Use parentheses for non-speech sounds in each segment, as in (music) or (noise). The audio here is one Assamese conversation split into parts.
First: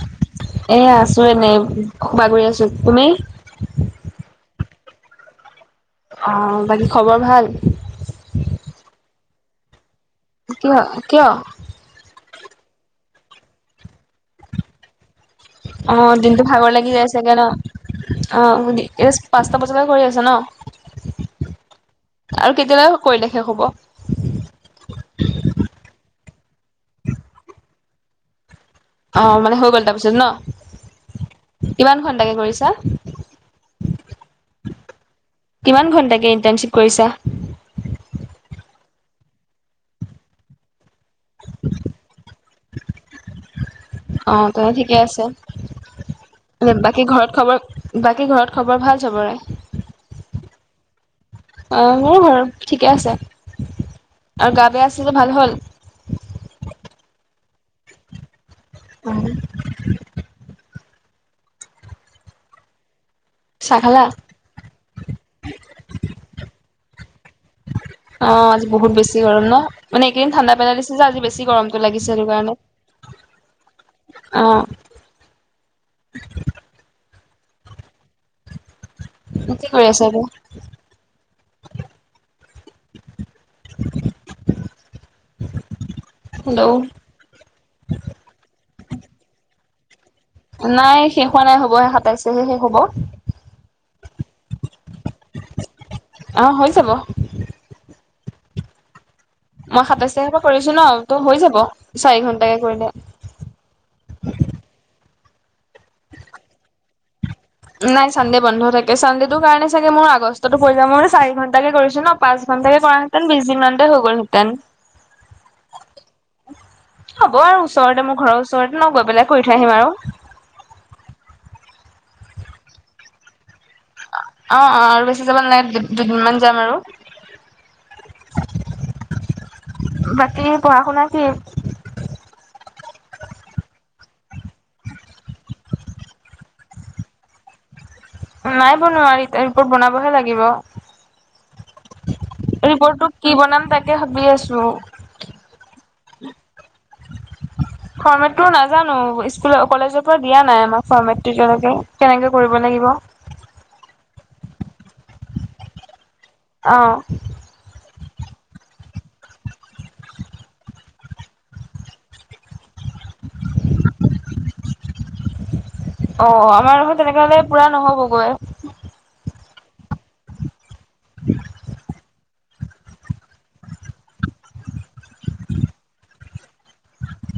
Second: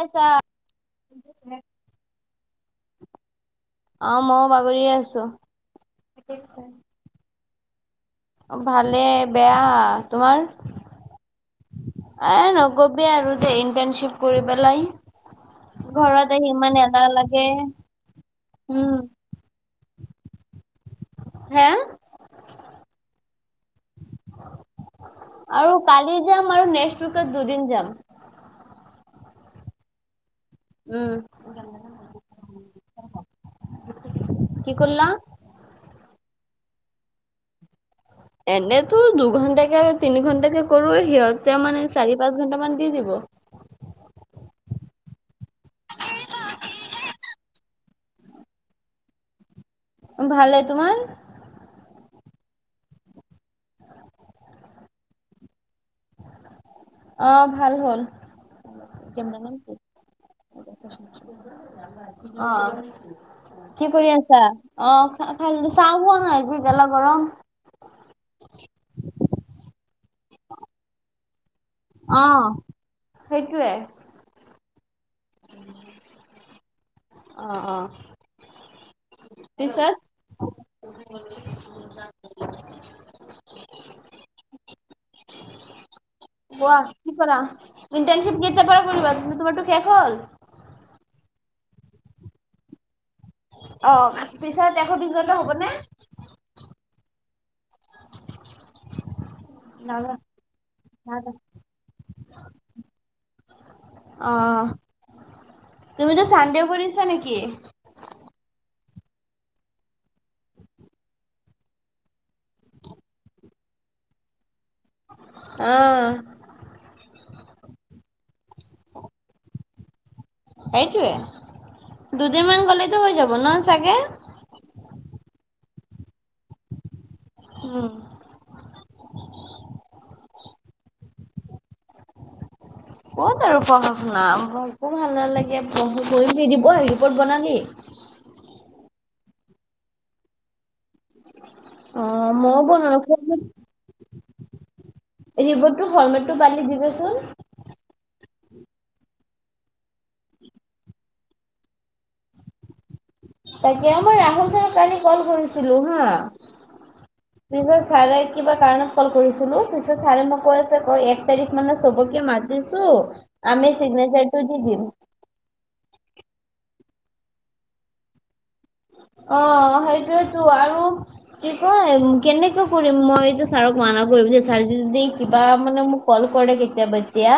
আছা। এ আছোঁ এনেই বাগৰি আছোঁ, তুমি? অ', মই বাগৰিয়ে আছোঁ। অ', বাকী খবৰ ভাল? ভালে বেয়া তোমাৰ? কিয় কিয় এ নকবি আৰু দেই ইণ্টাৰনশিপ কৰি পেলাই। অ', ঘৰত দিনটো আহি ভাগৰ ইমান লাগি এলাহ যাই চাগে ন লাগে। অ', উম ঠিকে আছে। পাঁচটা বজালৈ কৰি আছ ন হে? আৰু কেতিয়ালৈ কৰিলে শেষ হ'ব? আৰু কালি যাম আৰু নেক্স উইকত দুদিন যাম। অ', মানে হৈ গ'ল তাৰপিছত ন? উম কিমান ঘন্টাকে কৰিছা? কি কৰিলা? কিমান ঘণ্টাকে ইণ্টাৰ্ণশ্বিপ কৰিছা? এনেতো দুঘন্টাকে, তিনি ঘণ্টাকে কৰো সিহঁতে মানে চাৰি পাঁচ ঘন্টা মান দি দিব। অ', তে ঠিকে আছে। বাকী ঘৰত খবৰ, বাকী ঘৰত খবৰ ভাল চবৰে? ভালে তোমাৰ? অ', মোৰ ঘৰ ঠিকে আছে আৰু গা বেয়া আছিল যে ভাল হ'ল? অ', ভাল হ'ল কে নাম কি। অ'। চাহ কি কৰি খালা আছা অ', চা-চাহ খোৱা নাই যি গেলা গৰম। অ', আজি বহুত বেছি গৰম ন, মানে একেইদিন ঠাণ্ডা পেলাই দিছে যে আজি বেছি গৰম। লাগিছে অ এই কাৰণে সেইটোৱে, অ'। অ', অ'। কি কৰি পিছত আছা এতিয়া? (inaudible) কোৱা হেল্ল' কি কৰা? ইণ্টাৰনশিপ কেতিয়াৰ পৰা কৰিবা তোমাৰটো শেষ হ'ল? নাই শেষ হোৱা নাই হ'বহে সাতাইশ তাৰিখে শেষ হ'ব। অ', পিছত (unintelligible) হবনে? অ', হৈ যাব। মই নাজা সাতাইশ তাৰিখৰ পৰা কৰিছো ন ত নাজা হৈ যাব চাৰি ঘন্টাকে কৰিলে। অ', তুমিতো চানডে কৰিছা নেকি? নাই চানডে বন্ধ থাকে, চানডে টো কাৰণে চাগে মোৰ আগষ্টতো পৰিল মই চাৰি ঘণ্টাকে কৰিছো ন পাঁচ ঘণ্টাকে কৰা তেন বিছ দিনমানতে হৈ গ'লহেঁতেন। আহ, হ'ব আৰু ওচৰতে মোৰ ঘৰৰ ওচৰতে ন গৈ পেলাই কৰি থৈ আহিম আৰু। সেইটোৱে দুদিন মান গলেতো হৈ যাব ন চাগে। অ', অ', আৰু বেছি যাব নালাগে দুদিন মান যাম আৰু। উম। বাকী পঢ়া শুনা কি? কত আৰু পঢ় শুনা একো ভাল নালাগে পঢ় কৰি দিব হেৰিপট বনালি। নাই বনোৱা ৰিপৰ্ট বনাবহে লাগিব। অ', ময়ো ৰিপৰ্টটো কি বনালো বনাম তাকে ভাবি আছো। ৰিপৰ্টটো ফৰ্মেটটো পালি দিবেচোন। ফৰ্মেটটো নাজানো স্কুল কলেজৰ পৰা দিয়া নাই আমাক ফৰ্মেট এতিয়ালকে কেনেকে কৰিব লাগিব। তাকে আমাৰ ৰাহুল চাৰক কালি কল কৰিছিলো হা। অ', পিছত ছাৰে কিবা কাৰণত কল কৰিছিলো পিছত ছাৰে মই কৈ আছে কয় এক তাৰিখ মানে চবকে মাতি চো আমি চিগনেচাৰ টো দি দিম। অ', আমাৰ দেখোন তেনেক হলে পুৰা নহ'বগৈ। অ', সেইটোয়েতো আৰু কি কয়? কেনেকা কৰিম মইতো ছাৰক মানা কৰিম যে ছাৰ যদি কিবা মানে মোক কল কৰে কেতিয়াবা এতিয়া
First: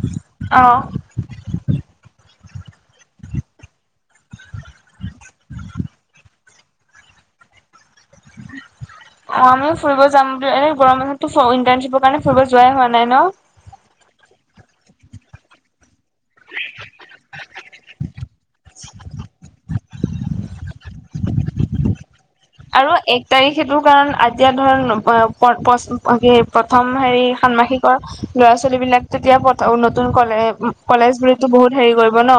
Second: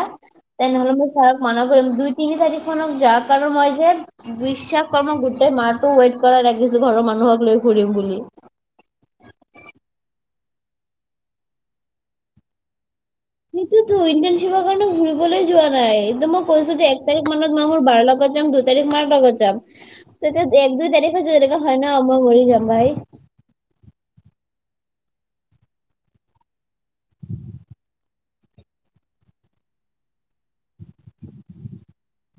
তেনেহ'লে অ মই চাৰক মান কৰিম, দুই তিনি তাৰিখ মানক যাৰ কাৰণ মই যে বিশ্বাস কৰ মই গোটেই মাহটো ৱেইট কৰা লখিছো ঘৰৰ মানুহক লৈ ঘুৰিম বুলি। অ', আমি ফুৰিব যাম বুলি এনে গৰম মানাহতো ইণ্টাৰ্শ্বিপৰ কাৰণে ফুৰিব যোৱাই হোৱা নাই ন। সেইটোৱেতো ইণ্টাৰ্ণচিপৰ কাৰণে ঘূৰিবলে যোৱা নাই। ত মই কৈছো যে এক তাৰিখ মানত মই মোৰ বাৰ লগত যাম দুই তাৰিখ মাৰ লগত যাম তেতি এক দুই তাৰিখ এনেকা হয় ন মই মৰি যাম ভাই। তাৰি সেইটো কাৰণ আতিয়া ধৰ প্ৰথম হেৰি ষানমাসিক ৰ ল'ৰা ছোৱালী বিলাক তে এতিয়া নতুন কলে কলেজ বুলি বহুত হেৰি কৰিব ন।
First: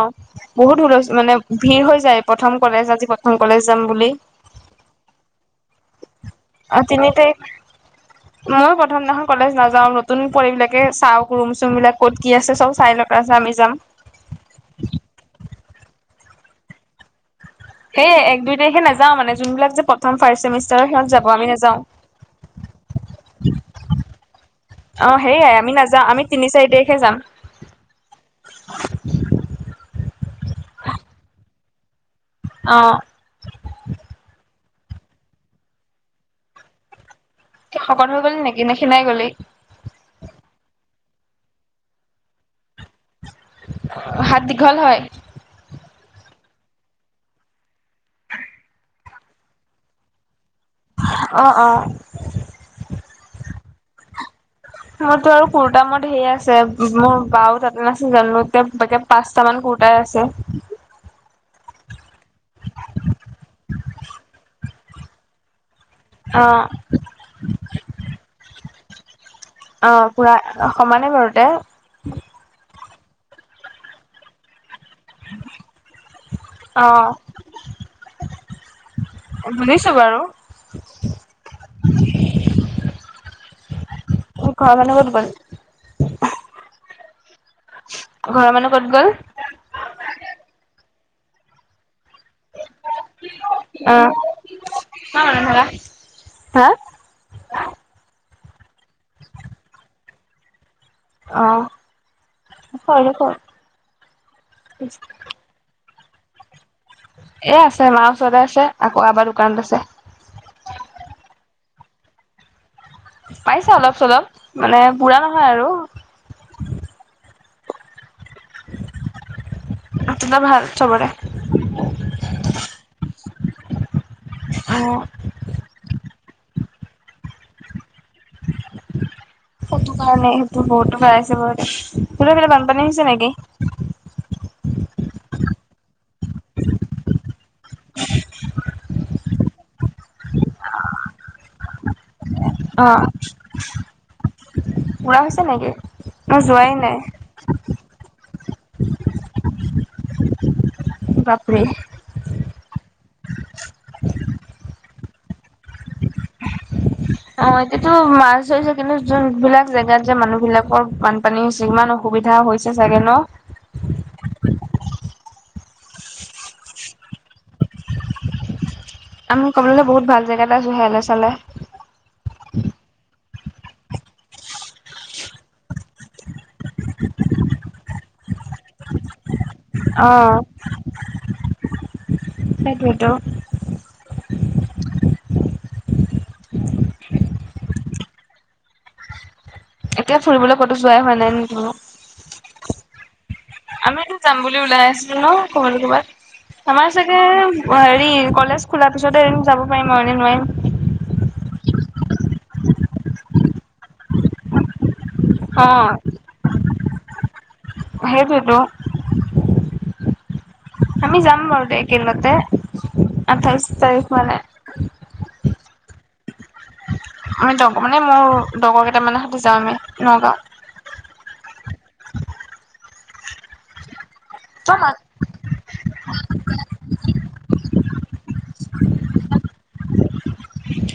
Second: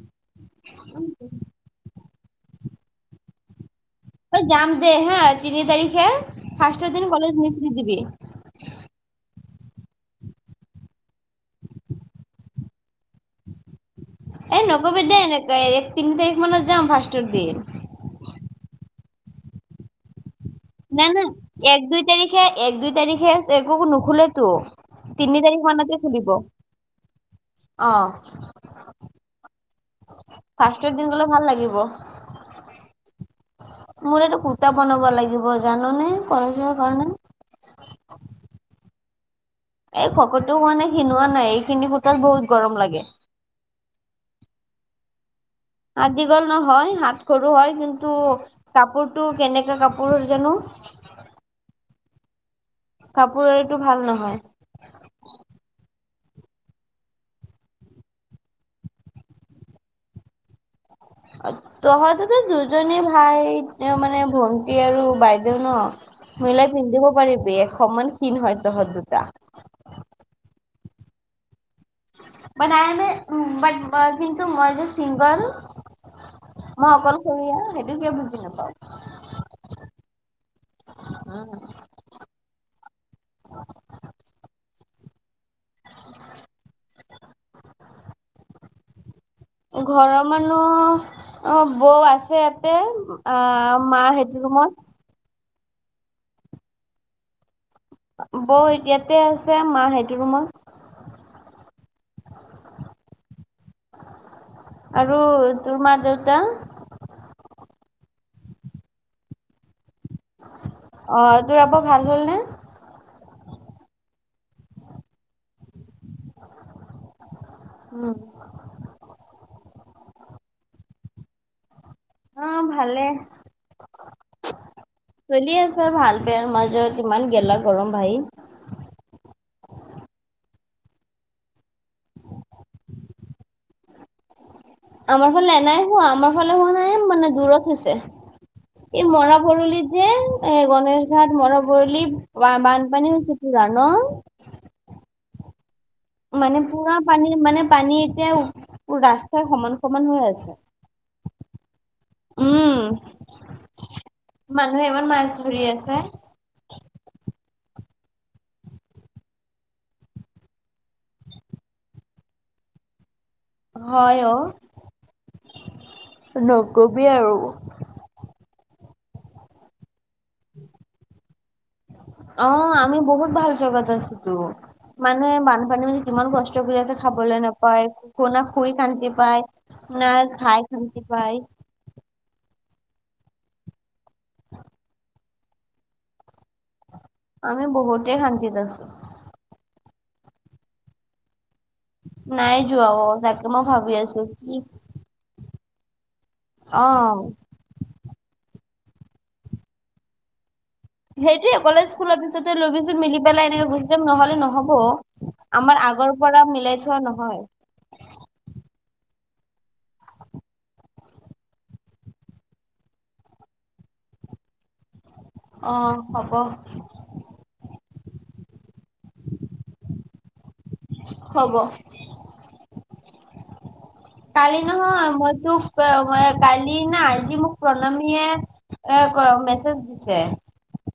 বহুত হুল মানে ভিৰ হৈ যায় প্ৰথম কলেজ আজি প্ৰথম কলেজ যাম বুলি। অ', যাম দে হা তিনি তাৰিখে ফাৰ্ষ্টৰ দিন কলেজ নিচি দিবি। মই প্ৰথম দিনাখন কলেজ নাযাও নতুন পঢ় বিলাকে চাওক ৰুম চুম বিলাক ক'ত কি আছে চব চাই লওক। তাৰ পিছত আমি যাম। এ নকবি দেয এনেকে এক তিনি তাৰিখ মানত যাম ফাৰ্ষ্টৰ দিন। সেই এক দুই তাৰিে নাওঁ মানে যোনবাক প্ৰথম ফাৰ্ষ্ট চেমিষ্টাৰ নাই-নাই এক দুই তাৰিখে এক দুই তাৰিখে একো নুখোলেতো। অ', তিনি সেয়াই তাৰিখ আমি মানতে নাযা খুলিব আমি তিনি চাৰি তাৰিখে যাম। অ', ফাৰ্ষ্টৰ দিন গলে ভাল লাগিব। অ', মোৰ এতাঁ কুৰ্তা বনাবা লাগিব জানোনে কলেজৰ কাৰণে। শকত হৈ গল নেকি নে, খিনাই গলি? এই খকতো মানে শিনোৱা নাই এইখিনি সূত বহুত গৰম লাগে। হাত দীঘল হয়। দীঘল নহয় হাত সৰু হয় কিন্তু কাপোৰ তটো কেনেকা কাপোৰৰ জানো। অ', অ', কাপোৰ এটো ভাল নহয়। মোৰতো আৰু কুৰ্তা মত ঢেৰ আছে মোৰ বাও তাতে নাছিল জানো এতিয়া তাকে পাঁচটা মান কুৰ্টাই আছে। আ। তহঁতিতো দুজনী ভাই, মোৰ মানে ভণ্টি আৰু বাইদেউ ন'। অ। মিলাই পিন্ধিব পাৰিবি সমান ক্ষীণ হয় তহঁত দুটা। অ' পুৰা সমানে বাৰুদে। নাই - নাই বাট কিন্তু মই যে চিংগল। অ মই অকলশৰীয়া সেইটো কিয় বুজি নাপাওঁ। শুনিছো বাৰু। তোৰ ঘৰৰ মানুহ কত গল? (unintelligible) ঘৰৰ মানুহ ক'ত গ'ল? ঘৰৰ মানুহ অ', বৌ আছে ইয়াতে। অ', মা অ', সেইটো ৰোমত। হা? বৌ ইয়াতে আছে, মা সেইটো ৰুমত। অ', (unintelligible) আৰু তোমাৰ দেউতা? এ' আছে মা ওচৰতে আছে, আকৌ আব্বা দোকানত আছে। অ' তোৰ আব্বা ভাল হল নে? পাইছা অলপ - চলপ মানে পুৰা নহয় আৰু। উম। তোমাৰ ভাল সবৰে? (inaudible) অ' ভালে। অ'। চলি আছে ভাল বেয়াৰ মাজত ইমান গেলা গৰম ভাই। সেইটো কাৰণে সেইটো বহুতৰ হয় আছে বাৰু দে, তহঁতৰ সেইফালে বানপানী হৈছে নেকি? আমাৰ ফালে নাই হোৱা, আমাৰ ফালে হোৱা নাই মানে দূৰত হৈছে। এই মৰা ভৰলিত যে, এ' গণেশ ঘাট মৰা ভৰলি। অ' পুৰা হৈছে নেকি? মই মানে যোৱাই পুৰা নাই পানী মানে পানী এতিয়া ৰাস্তাৰ সমান সমান হৈ আছে। বাপৰে। উম মানুহে ইমান মাছ ধৰি আছে। অ' এতিয়াতো মাছ হৈছে কিন্তু যোন বিলাক জেগাত যে মানুহ বিলাকৰ বান পানী হৈছে, ইমান অসুবিধা হৈছে চাগে ন'? হয় অ' নকবি আৰু। আমি ক'বলৈ গলে বহুত ভাল জেগাত আছু সেয়ালে চালে। অ' আমি বহুত ভাল জেগাত আছো তো। মানুহে বানপানী মাজত কিমান কষ্ট কৰি আছে, খাবলৈ নাপায় শুই শান্তি পায়। অ নাই খাই শান্তি পায়। সেইটোৱেতো। (inaudible) আমি বহুতে শান্তিত আছো। এতিয়া ফুৰিবলৈ ক'তো যোৱাই হোৱা নাই নেকি নাই যোৱা অ' তুমি? তাকে মই ভাবি আমিটো আছো যাম কি বুলি ওলাই আছিলো ন, ক'বাত- ক'বাত। আমাৰ অ' চাগে হেৰি কলেজ খোলাৰ পিছতে এদিন যাব পাৰিম আৰু এনে নোৱাৰিম। সেইটোয়ে কলেজ খোলৰ পিছতে ল'বিচোন মিলি পেলাই এনেকে গুচি যাম নহ'লে নহ'ব। আমাৰ আগৰ পৰা মিলাই থোৱা নহয়। সেইটোয়েটো। আমি যাম বাৰু দে এইকেইদিনতে আঠাইশ তাৰিখ মানে। অ' হ'ব। আমি মানে মোৰ লগৰ কেইটামানৰ সৈতে যাওঁ আমি নগাঁও। হব। কালি নহয় মই তোক। অ আ কালি না আজি মোক প্ৰণামীয়ে এ ক মেছেজ দিছে।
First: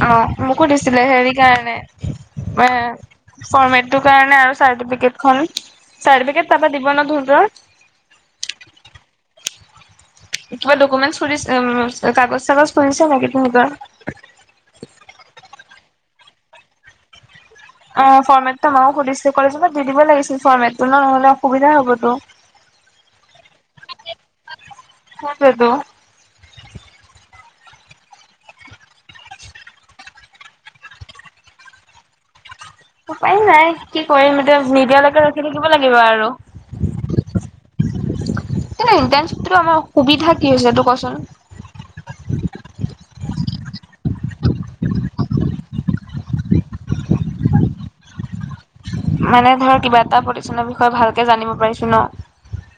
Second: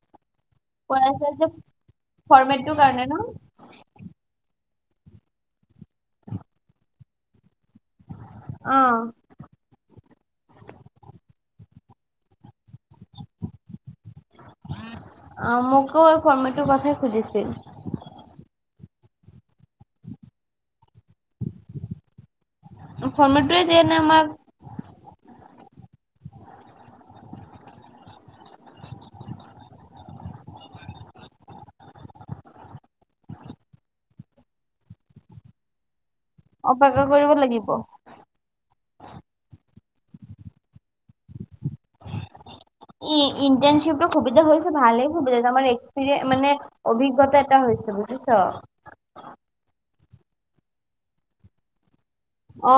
অ মোকো কৈ দিছিলে আছে হেৰি যে কাৰণে, ফৰ্মেটটোৰ কাৰণে ন এ- ফৰ্মেটটোৰ কাৰণে আৰু চাৰ্টিফিকেটখন, চাৰ্টিফিকেট তাৰ পৰা দিব ন তহঁতৰ? অহ। কিবা ডকুমেন্ট খুজিছে অম কাগজ চাগজ খুজিছে নেকি তহঁতৰ। অ' মোকো এই ফৰ্মেটটোৰ কথাই সুধিছিল। অ' ফৰ্মেটটো ম‌ইও সুধিছো কলেজৰ পৰা দি দিব লাগিছিল ফৰ্মেটটো ন' নহ'লে অসুবিধা হ'বতো। ফৰ্মেট টোৱে দিয়া আমাক। সেইটোয়েটো। উপায় নাই কি কৰিম এতিয়া নিদিয়ালৈকে ৰখি থাকিব লাগিব আৰু। অপেক্ষা কৰিব লাগিব। এই ইণ্টাৰ্নশ্বিপটো আমাৰ সুবিধা কি হৈছে সেইটো ক'চোন? ই ইণ্টাৰ্নশ্বিপটো সুবিধা হৈছে ভালেই সুবিধা হৈছে আমাৰ এক্সপিৰিয়ে মানে। অভিজ্ঞতা এটা হৈছে বুজিছো। মানে ধৰ কিবা এটা প্ৰতিষ্ঠানৰ বিষয়ে ভালকে জানিব পাৰিছো ন। অ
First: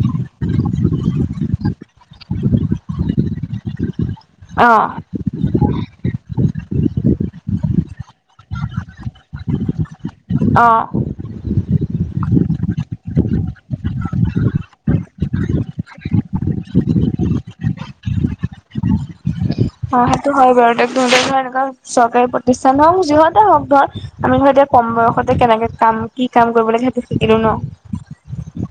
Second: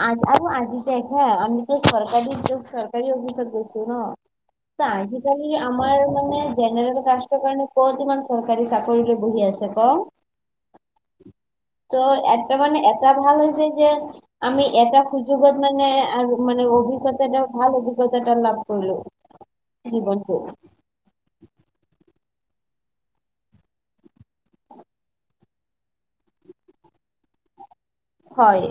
আ আৰু আজি দেখ হা আমিতো চৰকাৰী তোৰ চৰকাৰী অফিচত গৈছো ন। অ', চোৱা আজিকালি আমাৰ মানে জেনেৰেল কাষ্টৰ কাৰণে ওপৰত ইমান চৰকাৰী চাকৰিৰে বহি আছে ক। অ', ত' একটা মানে এটা ভাল হৈছে যে। আমি এটা সুযোগত মানে আৰু মানে অভিজ্ঞতা এটা ভাল অভিজ্ঞতা এটা লাভ কৰিলো। অ সেইটো জীৱনটো হয় বাৰু তহঁতৰ ধৰা এনেকুৱা। চৰকাৰী প্ৰতিষ্ঠান হওঁক যিহতে হওঁক ধৰ আমি ধৰ এতিয়া কম বয়সতে কেনেকে কাম কি কাম কৰিব লাগে সেইটো শিকিলো ন। হয়।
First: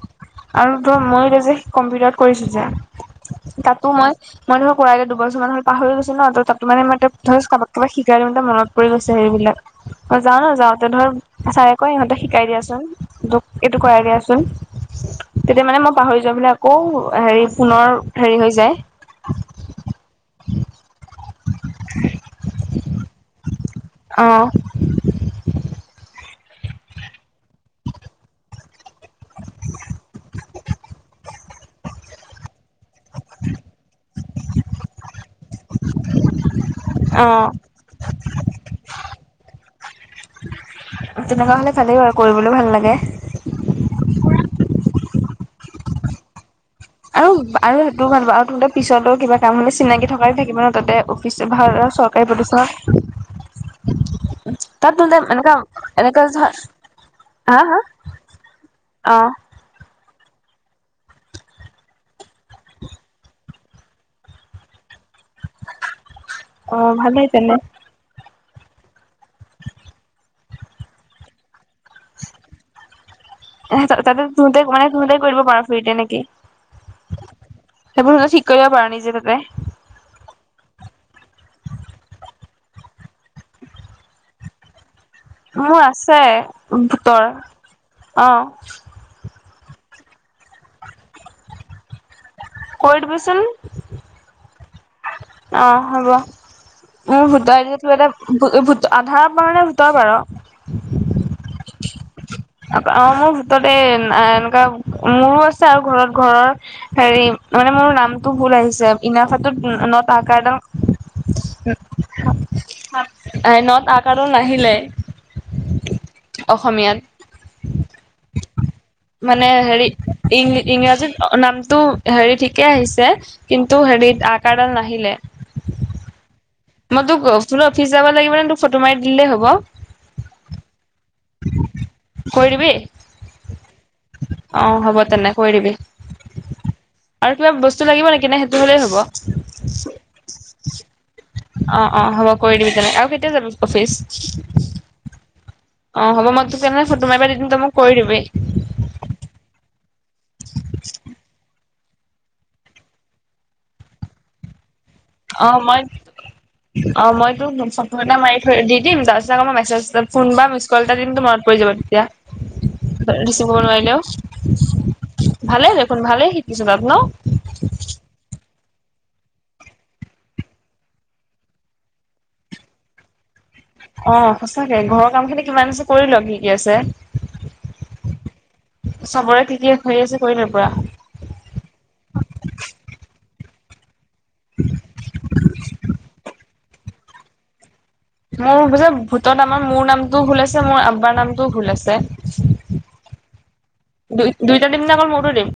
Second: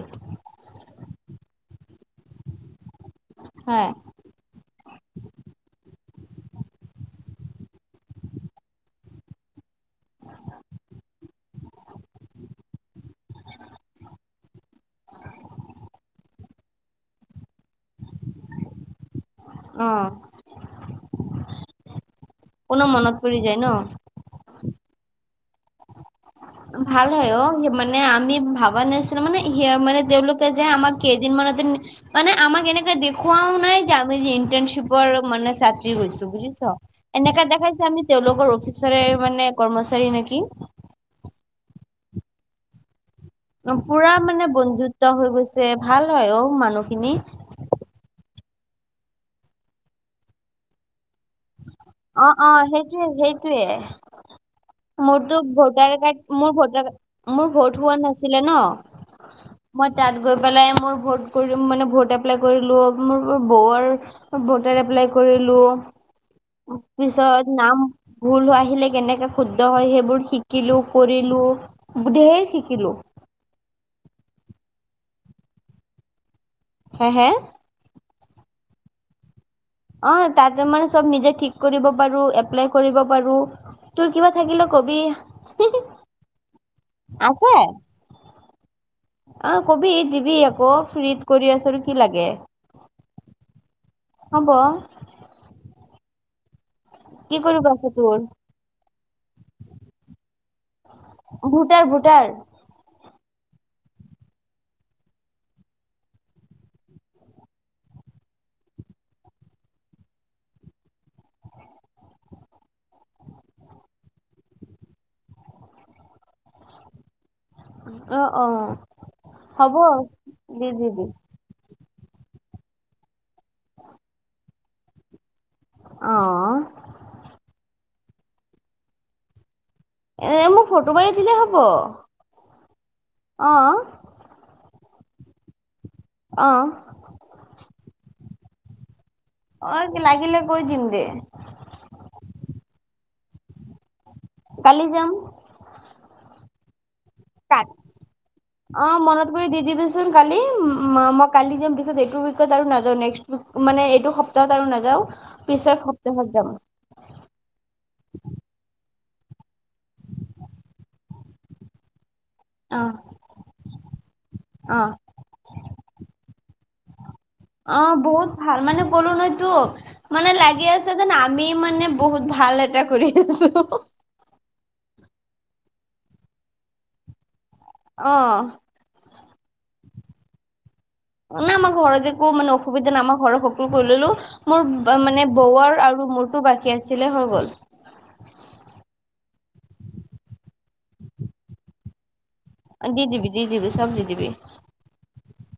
আৰু তোৰ মই এতিয়া যে কম্পিউটাৰত কৰি আছো যে, হয় তাতো মই। মই ধৰা কৰাই গে দুবছৰ মান হৈ পাহৰি গৈছো ন ত' তাতো মানে মই এতিয়া ধৰা কাৰবাক কিবা শিকাই দিওঁতে মনত পৰি গৈছে হেৰিবিলাক। অ যাওঁ ন যাওঁতে ধৰ ছাৰে কয় ইহঁতক শিকাই দিয়াচোন এইটো কৰাই দিয়াচোন। তেতিয়া মানে মই পাহৰি যোৱা বিলাক আকৌ হেৰি পুনৰ হেৰি হৈ যায়। অ, পুনৰ মনত পৰি যায় ন। অহ। ভাল হয় অ মানে আমি ভাবা নাচিলো মানে সেয়া মানে তেওঁলোক যে আমাক কেইদিন মানতে- মানে আমাক এনেকে দেখুৱাও নাই যে আমি যে ইন্টাৰ্নশ্বিপৰ মানে ছাত্ৰী গৈছো বুজিছো। এনেকা অ', দেখাইছে আমি তেওঁলোকৰ অফিচৰে মানে কৰ্মচাৰী নেকি। তেনেকুৱা হ'লে ভালেই বাৰু কৰিবলৈ ভাল লাগে। অ,। পুৰা মানে বন্ধুত্ব হৈ গৈছে ভাল হয় ঔ মানুহ আৰু আৰু সেইটো ভাল বাও আৰু তহঁতে পিছতো কিবা কাম হলে চিনাকি থকাই থাকিব ন তাতে অফিচত ভাল অ চৰকাৰী অ সেইটোয়ে সেইটোয়ে প্ৰতিষ্ঠানত। তাতনো টাইম মোৰতো এনেকা এনেকুৱা যে মোৰ হয়, মোৰ হু হু হোৱা নাছিলে ন অঁ মই তাত গৈ পেলাই মোৰ ভোট কৰিম মানে ভোট এপ্লাই কৰিলো মোৰ বৌৰ আৰু ভোটাৰ এপ্লাই কৰিলো, অ', ভালেই পিছত তেনে নাম ভুল হৈ আহিলে কেনেকে শুদ্ধ হয় সেইবোৰ শিকিলো, কৰিলো। হো ধেৰ শিকিলো। এহ তাতে তহঁতে মানে তহঁতেই কৰি দিব পাৰ‌ ফ্ৰিতে নেকি? হে হে? সেইবোৰ তহঁতে ঠিক কৰিব পাৰ নিজে তাতে। অঁ, তাতে মানে চব নিজে ঠিক কৰিব পাৰো, এপ্লাই কৰিব পাৰো। তোৰ কিবা থাকিলো কবি। মোৰ আছে ভোটৰ। অঁ আঁহ কবি, দিবি আক ফ্ৰীত কৰি আছো আৰু কি লাগে? কৰি দিবিচোন। হ'ব। অঁ হ'ব। মোৰ কি ভোটৰ কৰিব আইদি আছে তো তোৰ ইয়াতে ভো ভোট আধাৰৰ পৰা নে ভোটৰ পাৰ? Voter voter. অব অঁ মোৰ ভোটতে এ এনেকুৱা মোৰো আছে আৰু ঘৰত ঘৰৰ হেৰি, মানে মোৰ নামটো ভুল আহিছে। ইনাফা টোত ন ন'ত আকাৰডাল ন'ত আকাৰ ডাল নাহিলে। অসমীয়াত। অ অ মানে হ'ব হেৰি ইং দি দি দি ইংৰাজীত নামটো হেৰি ঠিকে আহিছে, কিন্তু হেৰিত আকাৰডাল নাহিলে। অঁ মই তোক তোলগ অফিচ যাব লাগিব নে তোক ফটো মাৰি দিলেই হ'ব? এ মোক ফটো মাৰি দিলে হ'ব অঁ অঁ। হ'ব তেনে কৰি দিবি। অঁ আৰু কিবা বস্তু লাগিব নেকি, নে সেইটো হ'লেই হ'ব? অঁ লাগিলে কৈ দিম দে। অঁ অঁ হ'ব কৰি দিবি তেনে আৰু কেতিয়া যাবি অফিচ? কালি যাম। অঁ হ'ব মই তোক কেনেহলে ফটো মাৰিবা দি দিম তই মোক কৰি দিবি। অঁ মনত কৰি দি দিবিচোন কালি। মই কালি দিম পিছত এইটো ছত আৰু নাযাও নেক্সট উইক মানে এইটো সপ্তাহত আৰু নাযাওঁ। অঁ পিছৰ মই সপ্তাহত যাম অঁ মই তোক (unintelligible) ফটো এটা মাৰি থৈ দি দিম, তাৰপিছত আকৌ মেছেজ ফোন বা মিচ কল এটা দিম তো মনত পৰি যাব তেতিয়া। অ হ ৰিচিভ কৰিব নোৱাৰিলেও, অ ভালেই দেখোন ভালেই শিকিছো তাত ন! অঁ বহুত ভাল। মানে ক'লো নহয় তোক মানে লাগি আছে যেন আমি মানে বহুত ভাল এটা কৰি আছো। অ সঁচাকে ঘৰৰ কাম খিনি কিমান আছে কৰি ল কি কি আছে অ চবৰে কি কি হৈ আছে কৰিল পুৰা না আমাৰ ঘৰত একো মানে অসুবিধা নাই আমাৰ ঘৰৰ সকলো কৰি ললোঁ মোৰ মানে বৌৱৰ আৰু মোৰতো বাকী আছিলে হৈ গ'ল মোৰ যে ভোটত আমাৰ মোৰ নামটোও ভুল আছে মোৰ আব্বাৰ নামটোও ভুল আছে দি দিবি দি দিবি চব দি দিবি দুই দুইটা দিম না অকল মোৰ টো দিম